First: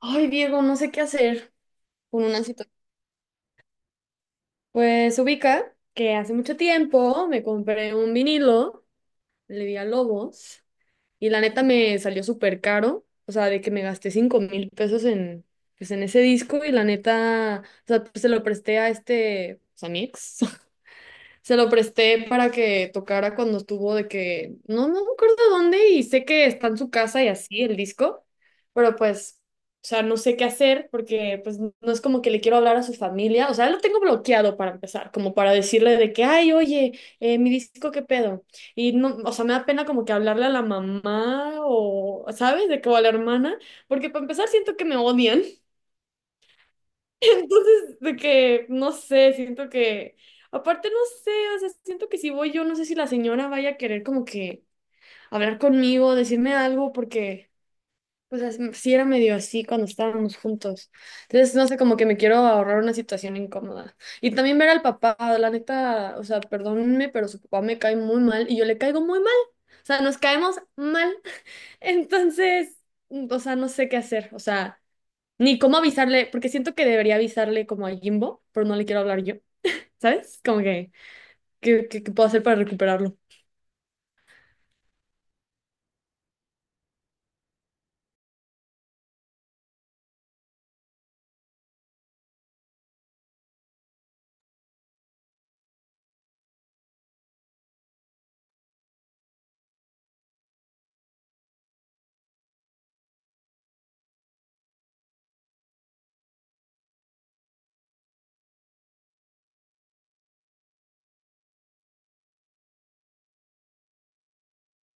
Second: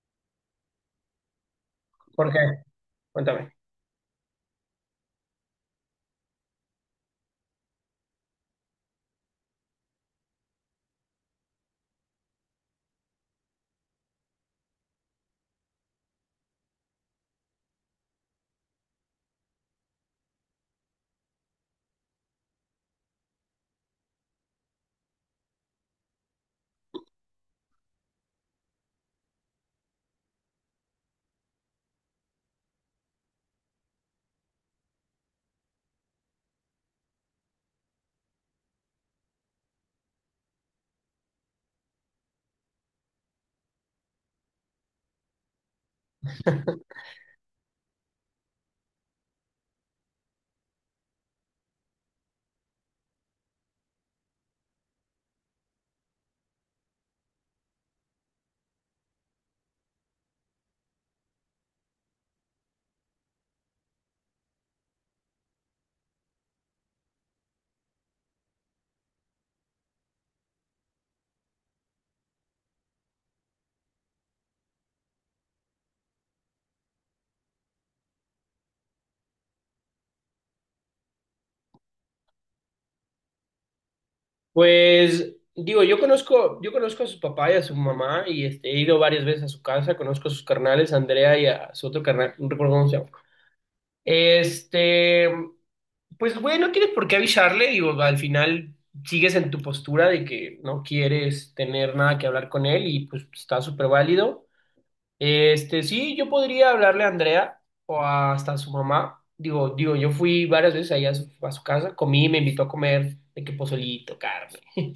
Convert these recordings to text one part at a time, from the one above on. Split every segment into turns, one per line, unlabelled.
Ay, Diego, no sé qué hacer con
¿Por qué?
una situación.
Cuéntame.
Pues ubica que hace mucho tiempo me compré un vinilo, le di a Lobos, y la neta me salió súper caro. O sea, de que me gasté $5,000 en, pues, en ese disco, y la neta, o sea, pues, se lo presté a este, pues, a mi ex. Se lo presté para que tocara cuando estuvo de que, no, no me acuerdo dónde y sé que está en su casa y así el disco, pero pues, o sea, no sé qué hacer porque pues no es como que le quiero hablar a su familia, o sea, lo tengo bloqueado para empezar, como para decirle de que, ay, oye, mi disco, ¿qué pedo? Y no, o sea, me da pena como que hablarle a la mamá o, ¿sabes? De que o a la hermana, porque para empezar siento que me odian. Entonces, de que, no sé, siento que, aparte no sé, o sea, siento que si voy yo, no sé si la señora vaya a querer como que hablar conmigo, decirme algo, porque, pues, as- sí era medio así cuando estábamos juntos. Entonces, no sé, como que me quiero ahorrar una situación incómoda. Y también ver al papá, la neta, o sea, perdónenme, pero su papá me cae muy mal y yo le caigo muy mal. O sea, nos caemos mal. Entonces, o sea, no sé qué hacer, o sea. Ni cómo avisarle, porque siento que debería avisarle como a Jimbo, pero no le quiero hablar yo, ¿sabes? Como que, ¿qué puedo hacer para recuperarlo?
Pues digo, yo conozco a su papá y a su mamá y he ido varias veces a su casa, conozco a sus carnales, a Andrea y a su otro carnal, no recuerdo cómo se llama. Este, pues güey, no tienes por qué avisarle, digo, al final sigues en tu postura de que no quieres tener nada que hablar con él y pues está súper válido. Sí, yo podría hablarle a Andrea o hasta a su mamá. Digo, yo fui varias veces allá a a su casa, comí, me invitó a comer, de que pozolito, carne.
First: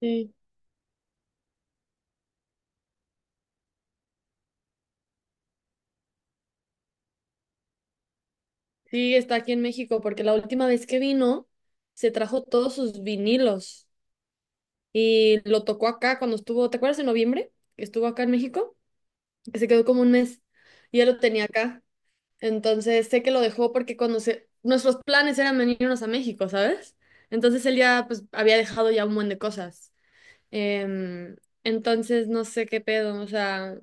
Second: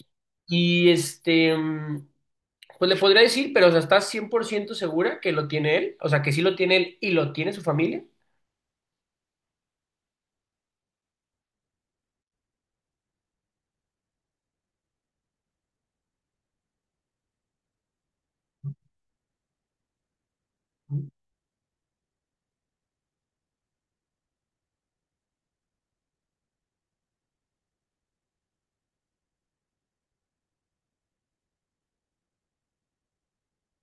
Sí.
Y pues le podría decir, pero o sea, ¿estás 100% segura que lo tiene él? O sea, que sí lo tiene él y lo tiene su familia.
Sí, está aquí en México, porque la última vez que vino, se trajo todos sus vinilos y lo tocó acá cuando estuvo, ¿te acuerdas en noviembre? Que estuvo acá en México, que se quedó como un mes y ya lo tenía acá. Entonces sé que lo dejó porque cuando se, nuestros planes eran venirnos a México, ¿sabes? Entonces él ya pues había dejado ya un buen de cosas. Em, entonces, no sé qué pedo, o sea,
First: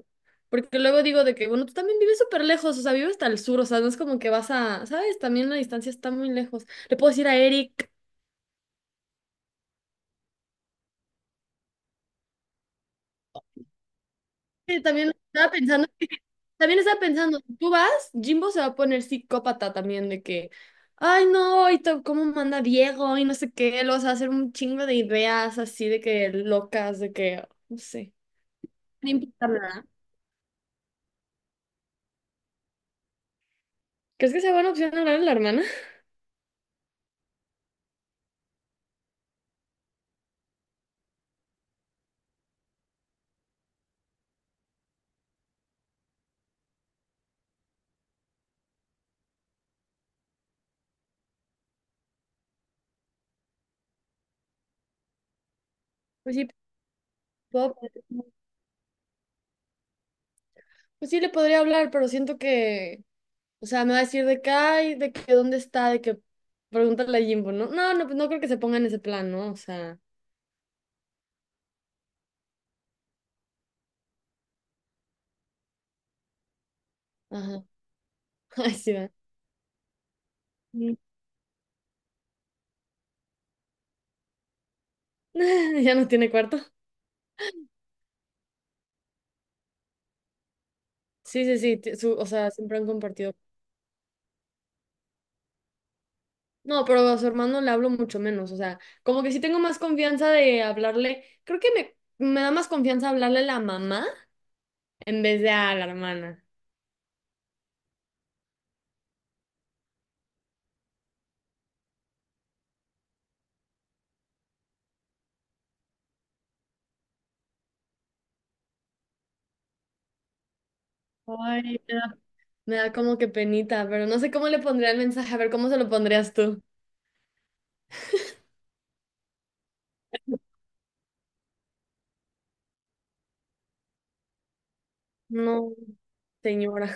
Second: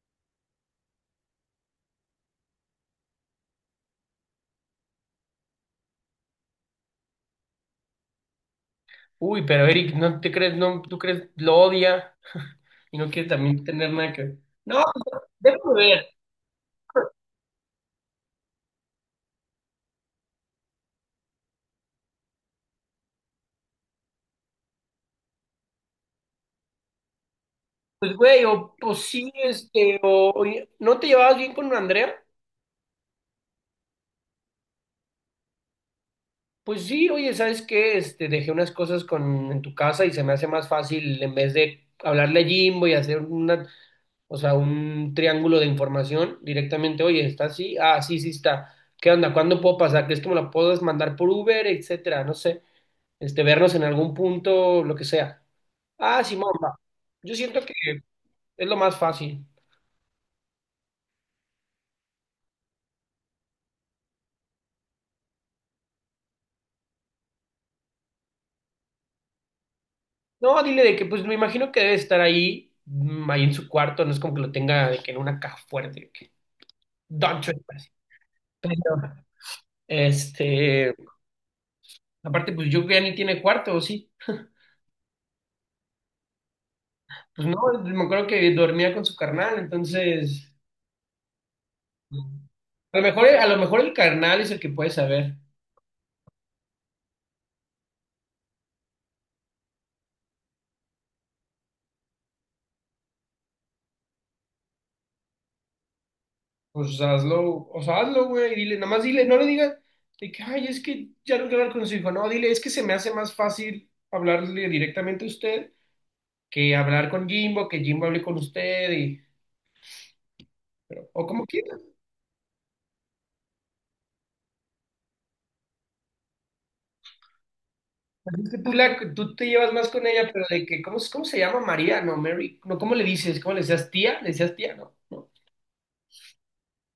porque luego digo de que, bueno, tú también vives súper lejos, o sea, vives hasta el sur, o sea, no es como que vas a, ¿sabes? También la distancia está muy lejos. Le puedo decir a Eric,
Uy, pero Eric, ¿no te crees, no, tú crees, lo odia y no quiere también tener nada que ver?
que
No,
también
pues,
estaba
déjame
pensando,
ver.
también estaba pensando, tú vas, Jimbo se va a poner psicópata también de que, ay, no, y to- cómo manda Diego y no sé qué, lo vas a hacer un chingo de ideas así de que locas, de que, no sé.
Pues, güey, pues
No
sí,
importa nada.
oye, ¿no te llevabas bien con Andrea?
¿Crees que sea buena opción hablar a la hermana?
Pues sí, oye, ¿sabes qué? Dejé unas cosas en tu casa y se me hace más fácil en vez de hablarle a Jimbo y hacer una, o sea, un triángulo de información directamente, oye, ¿está así? Ah, sí, sí está. ¿Qué onda? ¿Cuándo puedo pasar? ¿Crees que me la puedes mandar por Uber, etcétera? No sé, vernos en algún punto, lo que sea. Ah,
Pues
sí,
sí,
mamá. Yo siento que
puedo.
es lo más fácil.
Pues sí le podría hablar, pero siento que, o sea, me va a decir de que, ay, de que dónde está, de que pregúntale a Jimbo, ¿no? No, no, pues no creo que se ponga en ese plan, ¿no? O sea,
No, dile de que, pues me imagino que debe estar ahí, ahí en su cuarto, no es como que lo tenga de que en una caja fuerte, de que
ajá.
Don Chueco, así.
Ay, sí, va.
Este,
Mm.
Aparte, pues yo creo ya ni tiene cuarto, ¿o sí?
Ya no tiene cuarto.
Pues no, me acuerdo que dormía con su carnal, entonces,
Sí, sí, sí, o sea, siempre han
a lo mejor,
compartido.
a lo mejor el carnal es el que puede saber.
No, pero a su hermano le hablo mucho menos, o sea, como que sí tengo más confianza de hablarle, creo que me da más confianza hablarle a la mamá en vez de a la hermana.
Pues hazlo, o sea, hazlo, güey, y dile, nada más dile, no le digas de que, ay, es que ya no quiero hablar con su hijo, no, dile, es que se me hace más fácil hablarle directamente a usted que hablar con Jimbo, que Jimbo hable con usted, y, o como
Ay,
quieras.
me da como que penita, pero no sé cómo le pondría el mensaje, a ver cómo se lo pondrías tú.
Es que tú te llevas más con ella, pero de que, ¿cómo se llama María? No, Mary. No, ¿cómo le dices? ¿Cómo le decías tía? ¿Le decías tía? No, no.
No, señora.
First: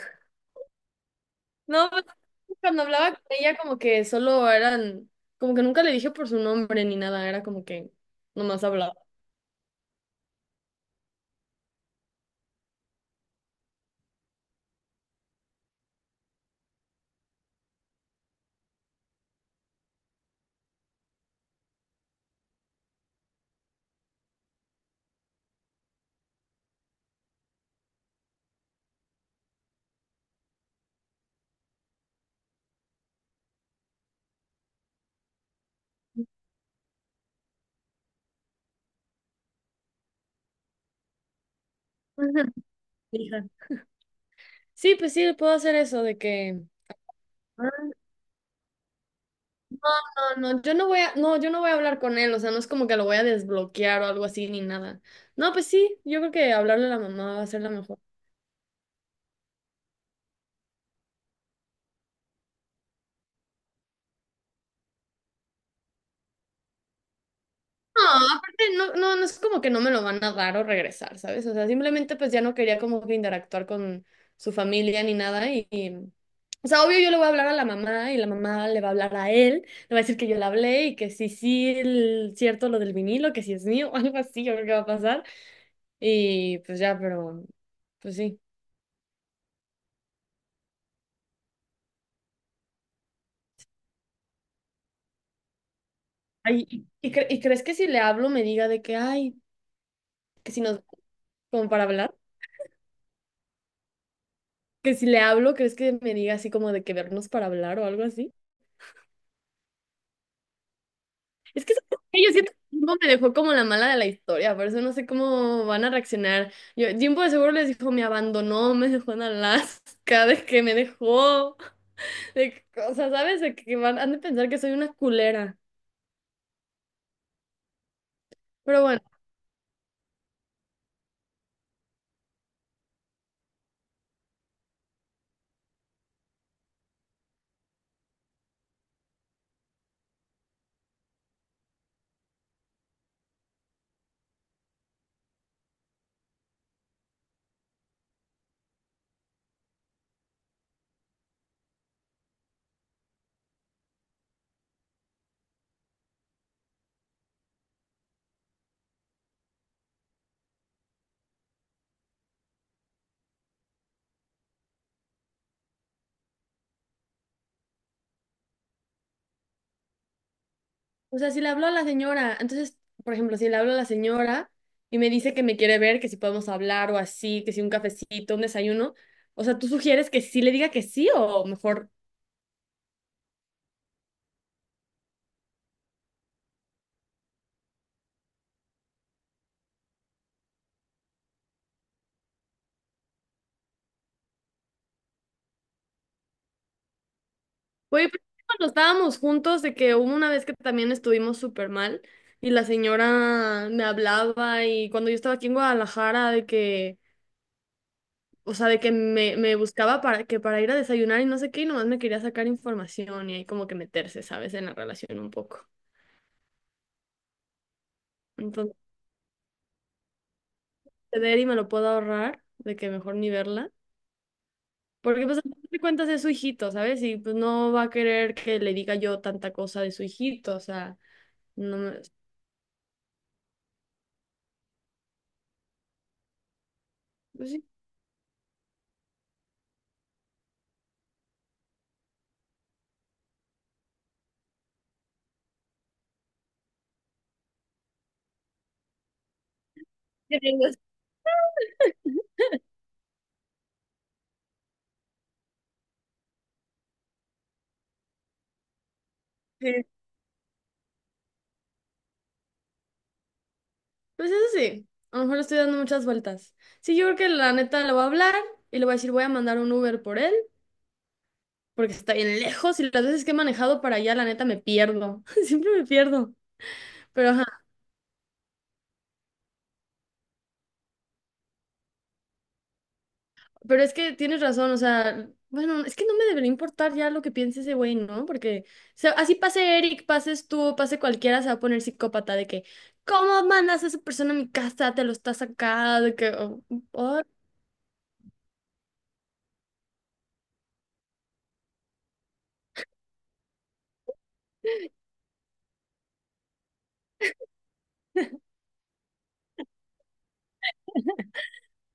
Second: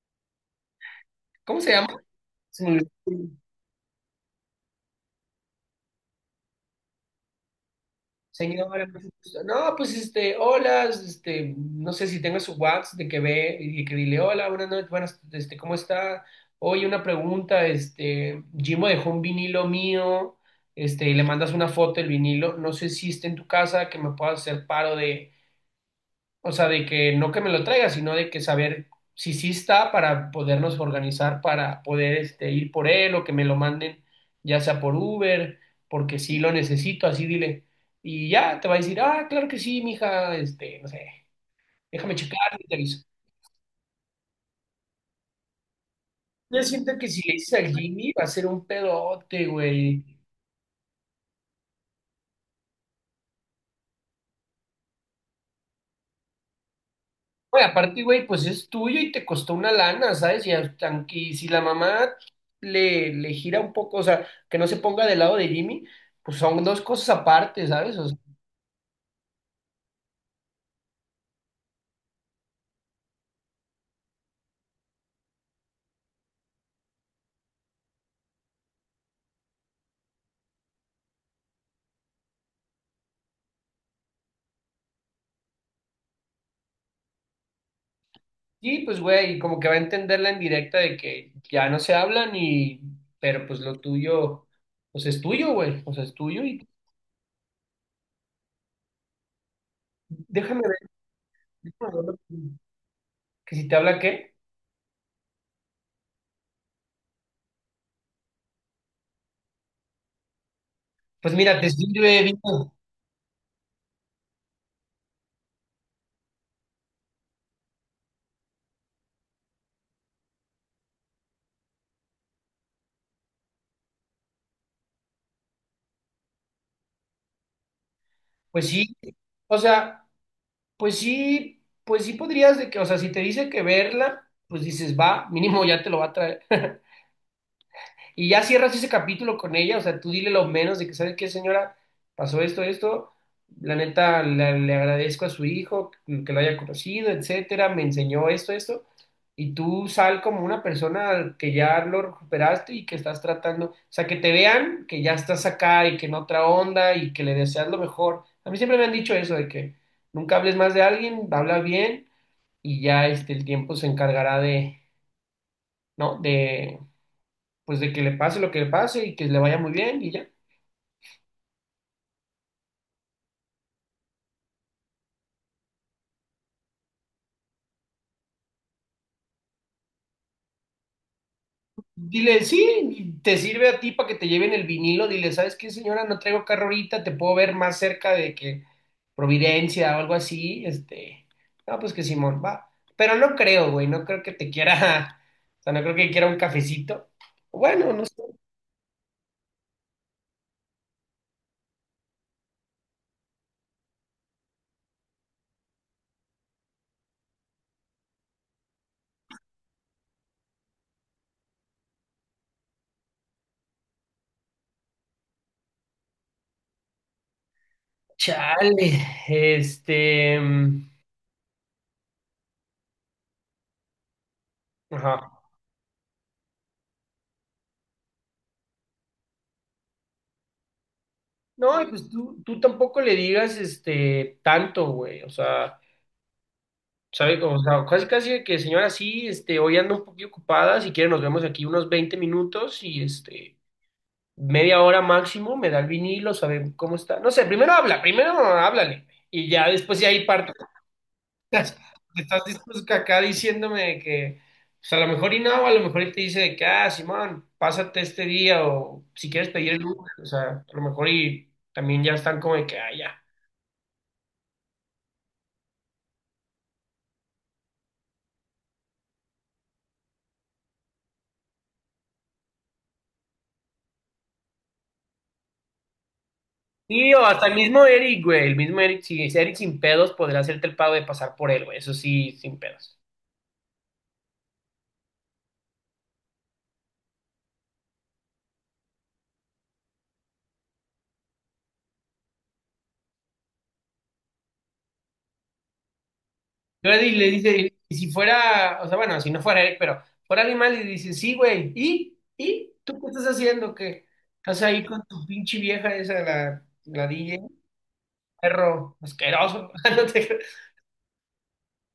¿Cómo se llama?
No, pues,
Se me
cuando hablaba con
olvidó.
ella como que solo eran, como que nunca le dije por su nombre ni nada, era como que nomás
Señora, no,
hablaba.
pues, no, pues, este, hola, no sé si tengo su WhatsApp de que ve y que dile, hola, buenas noches, ¿cómo está? Oye, una pregunta, Jimo dejó un vinilo mío, y le mandas una foto del vinilo, no sé si está en tu casa, que me puedas hacer paro de. O sea, de que no que me lo traiga, sino de que saber si sí está para podernos organizar para poder ir por él o que me lo manden, ya sea por Uber, porque sí lo necesito, así dile. Y ya te va a decir, ah, claro que sí, mija, no sé, déjame checar
Ujú.
y te aviso.
Hija. Sí, pues sí, puedo hacer eso de
Yo
que.
siento que si le dices
Ah.
al Jimmy va a ser un pedote, güey.
No, no, yo no voy a, no, yo no voy a hablar con él, o sea, no es como que lo voy a desbloquear o algo así ni nada. No, pues sí, yo creo que hablarle a la mamá va a ser
Güey,
la mejor.
aparte, güey, pues es tuyo y te costó una lana, ¿sabes? Y hasta que si la mamá le gira un poco, o sea, que no se ponga del lado de Jimmy, pues son dos cosas aparte, ¿sabes?
No,
O sea,
aparte no, no, no es como que no me lo van a dar o regresar, ¿sabes? O sea, simplemente pues ya no quería como que interactuar con su familia ni nada y, y- o sea, obvio yo le voy a hablar a la mamá y la mamá le va a hablar a él, le va a decir que yo le hablé y que sí, sí, el- cierto lo del vinilo, que sí es mío o algo así, yo creo que va a pasar y pues ya, pero pues sí.
sí, pues, güey, como que va a entenderla en directa de que ya no se hablan y, pero pues lo tuyo, pues es tuyo, güey, o sea, es tuyo
Ay,
y
y cre- ¿y crees que si le hablo me diga de que, ay, que
déjame
si
ver,
nos, como para
déjame
hablar?
ver que si te habla qué,
Que si le hablo, ¿crees que me diga así como de que vernos para hablar o algo así?
pues mira,
Es
te
que ¿sabes
sirve,
qué? Yo siento que
digo,
Jimbo me dejó como la mala de la historia, por eso no sé cómo van a reaccionar. Yo, Jimbo de seguro les dijo, me abandonó, me dejó en Alaska, de que me dejó, de que- o sea, ¿sabes? De que van, han de pensar que soy una culera.
pues
Pero
sí,
bueno,
o sea... pues sí podrías de que, o sea, si te dice que verla, pues dices, va, mínimo ya te lo va a traer. Y ya cierras ese capítulo con ella, o sea, tú dile lo menos de que, ¿sabes qué, señora? Pasó esto, esto. La neta, le agradezco a su hijo que lo haya conocido, etcétera. Me enseñó esto, esto. Y tú sal como una persona que ya lo recuperaste y que estás tratando. O sea, que te vean que ya estás acá y que en otra onda y que le deseas lo mejor. A mí siempre me han dicho eso, de que nunca hables más de alguien, habla bien y ya el tiempo se encargará de, ¿no? De pues de que le pase lo que le pase y que le vaya muy bien y ya.
o sea, si le hablo a la señora, entonces, por ejemplo, si le hablo a la señora y me dice que me quiere ver, que si podemos hablar o así, que si un cafecito, un desayuno, o sea, ¿tú sugieres que sí le diga que sí o mejor?
Dile, sí, te sirve a ti para que te lleven el vinilo. Dile, ¿sabes qué, señora? No traigo carro ahorita, te puedo ver más cerca de que Providencia o algo así. No, pues que Simón, va. Pero no creo, güey, no creo que te quiera, o sea, no creo que quiera un cafecito. Bueno, no
Oye,
sé.
pero cuando estábamos juntos, de que hubo una vez que también estuvimos súper mal y la señora me hablaba y cuando yo estaba aquí en Guadalajara, de que, o sea, de que me buscaba para, que para ir a desayunar y no sé qué, y nomás me quería sacar información y ahí como que meterse, ¿sabes? En la relación un poco. Entonces,
Chale, este, mm,
ceder y me lo puedo ahorrar, de que mejor ni verla. Porque
ajá.
pues a fin de cuentas es su hijito, ¿sabes? Y pues no va a querer que le diga yo tanta cosa de su hijito, o sea, no
No, y
me...
pues tú tampoco le digas, tanto, güey, o sea. ¿Sabe
Pues
cómo? O
sí.
sea, casi casi que señora, sí, hoy ando un poquito ocupada, si quiere nos vemos aquí unos 20 minutos y media hora máximo, me da el vinilo, sabe cómo está. No sé, primero habla, primero háblale y ya después de ahí parto. Estás dispuesto acá diciéndome que, pues a lo mejor y no, a lo mejor y te dice de que, ah, Simón, pásate este día o si quieres pedir el Uber, o sea, a lo mejor y también ya están como de que, ah, ya.
Pues eso sí, a lo mejor le estoy dando muchas vueltas. Sí, yo creo que la neta le voy a hablar y le voy a decir, voy a mandar un Uber por él, porque está bien lejos y las veces que he manejado para allá, la neta me pierdo. Siempre me pierdo.
Sí, o
Pero ajá,
hasta el mismo Eric, güey. El mismo Eric, si es Eric sin pedos, podría hacerte el pago de pasar por él, güey. Eso sí, sin pedos.
pero es que tienes razón, o sea, bueno, es que no me debería importar ya lo que piense ese güey, ¿no? Porque o sea, así pase Eric, pases tú, pase cualquiera, se va a poner psicópata de que, ¿cómo mandas a esa persona a mi casa? Te lo estás acá, de que, oh.
Le dice, y si fuera, o sea, bueno, si no fuera Eric, pero fuera alguien más, le dice, sí, güey. ¿Y? ¿Y? ¿Tú qué estás haciendo? ¿Qué estás ahí con tu pinche vieja esa, la DJ? Perro, asqueroso. No te-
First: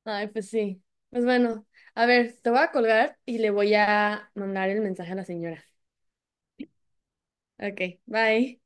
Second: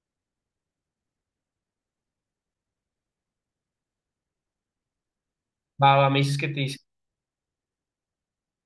Ay, pues sí. Pues bueno, a ver, te voy a colgar y le voy a mandar el mensaje a la señora.
Va, va, me dices que te dice.
Ok, bye.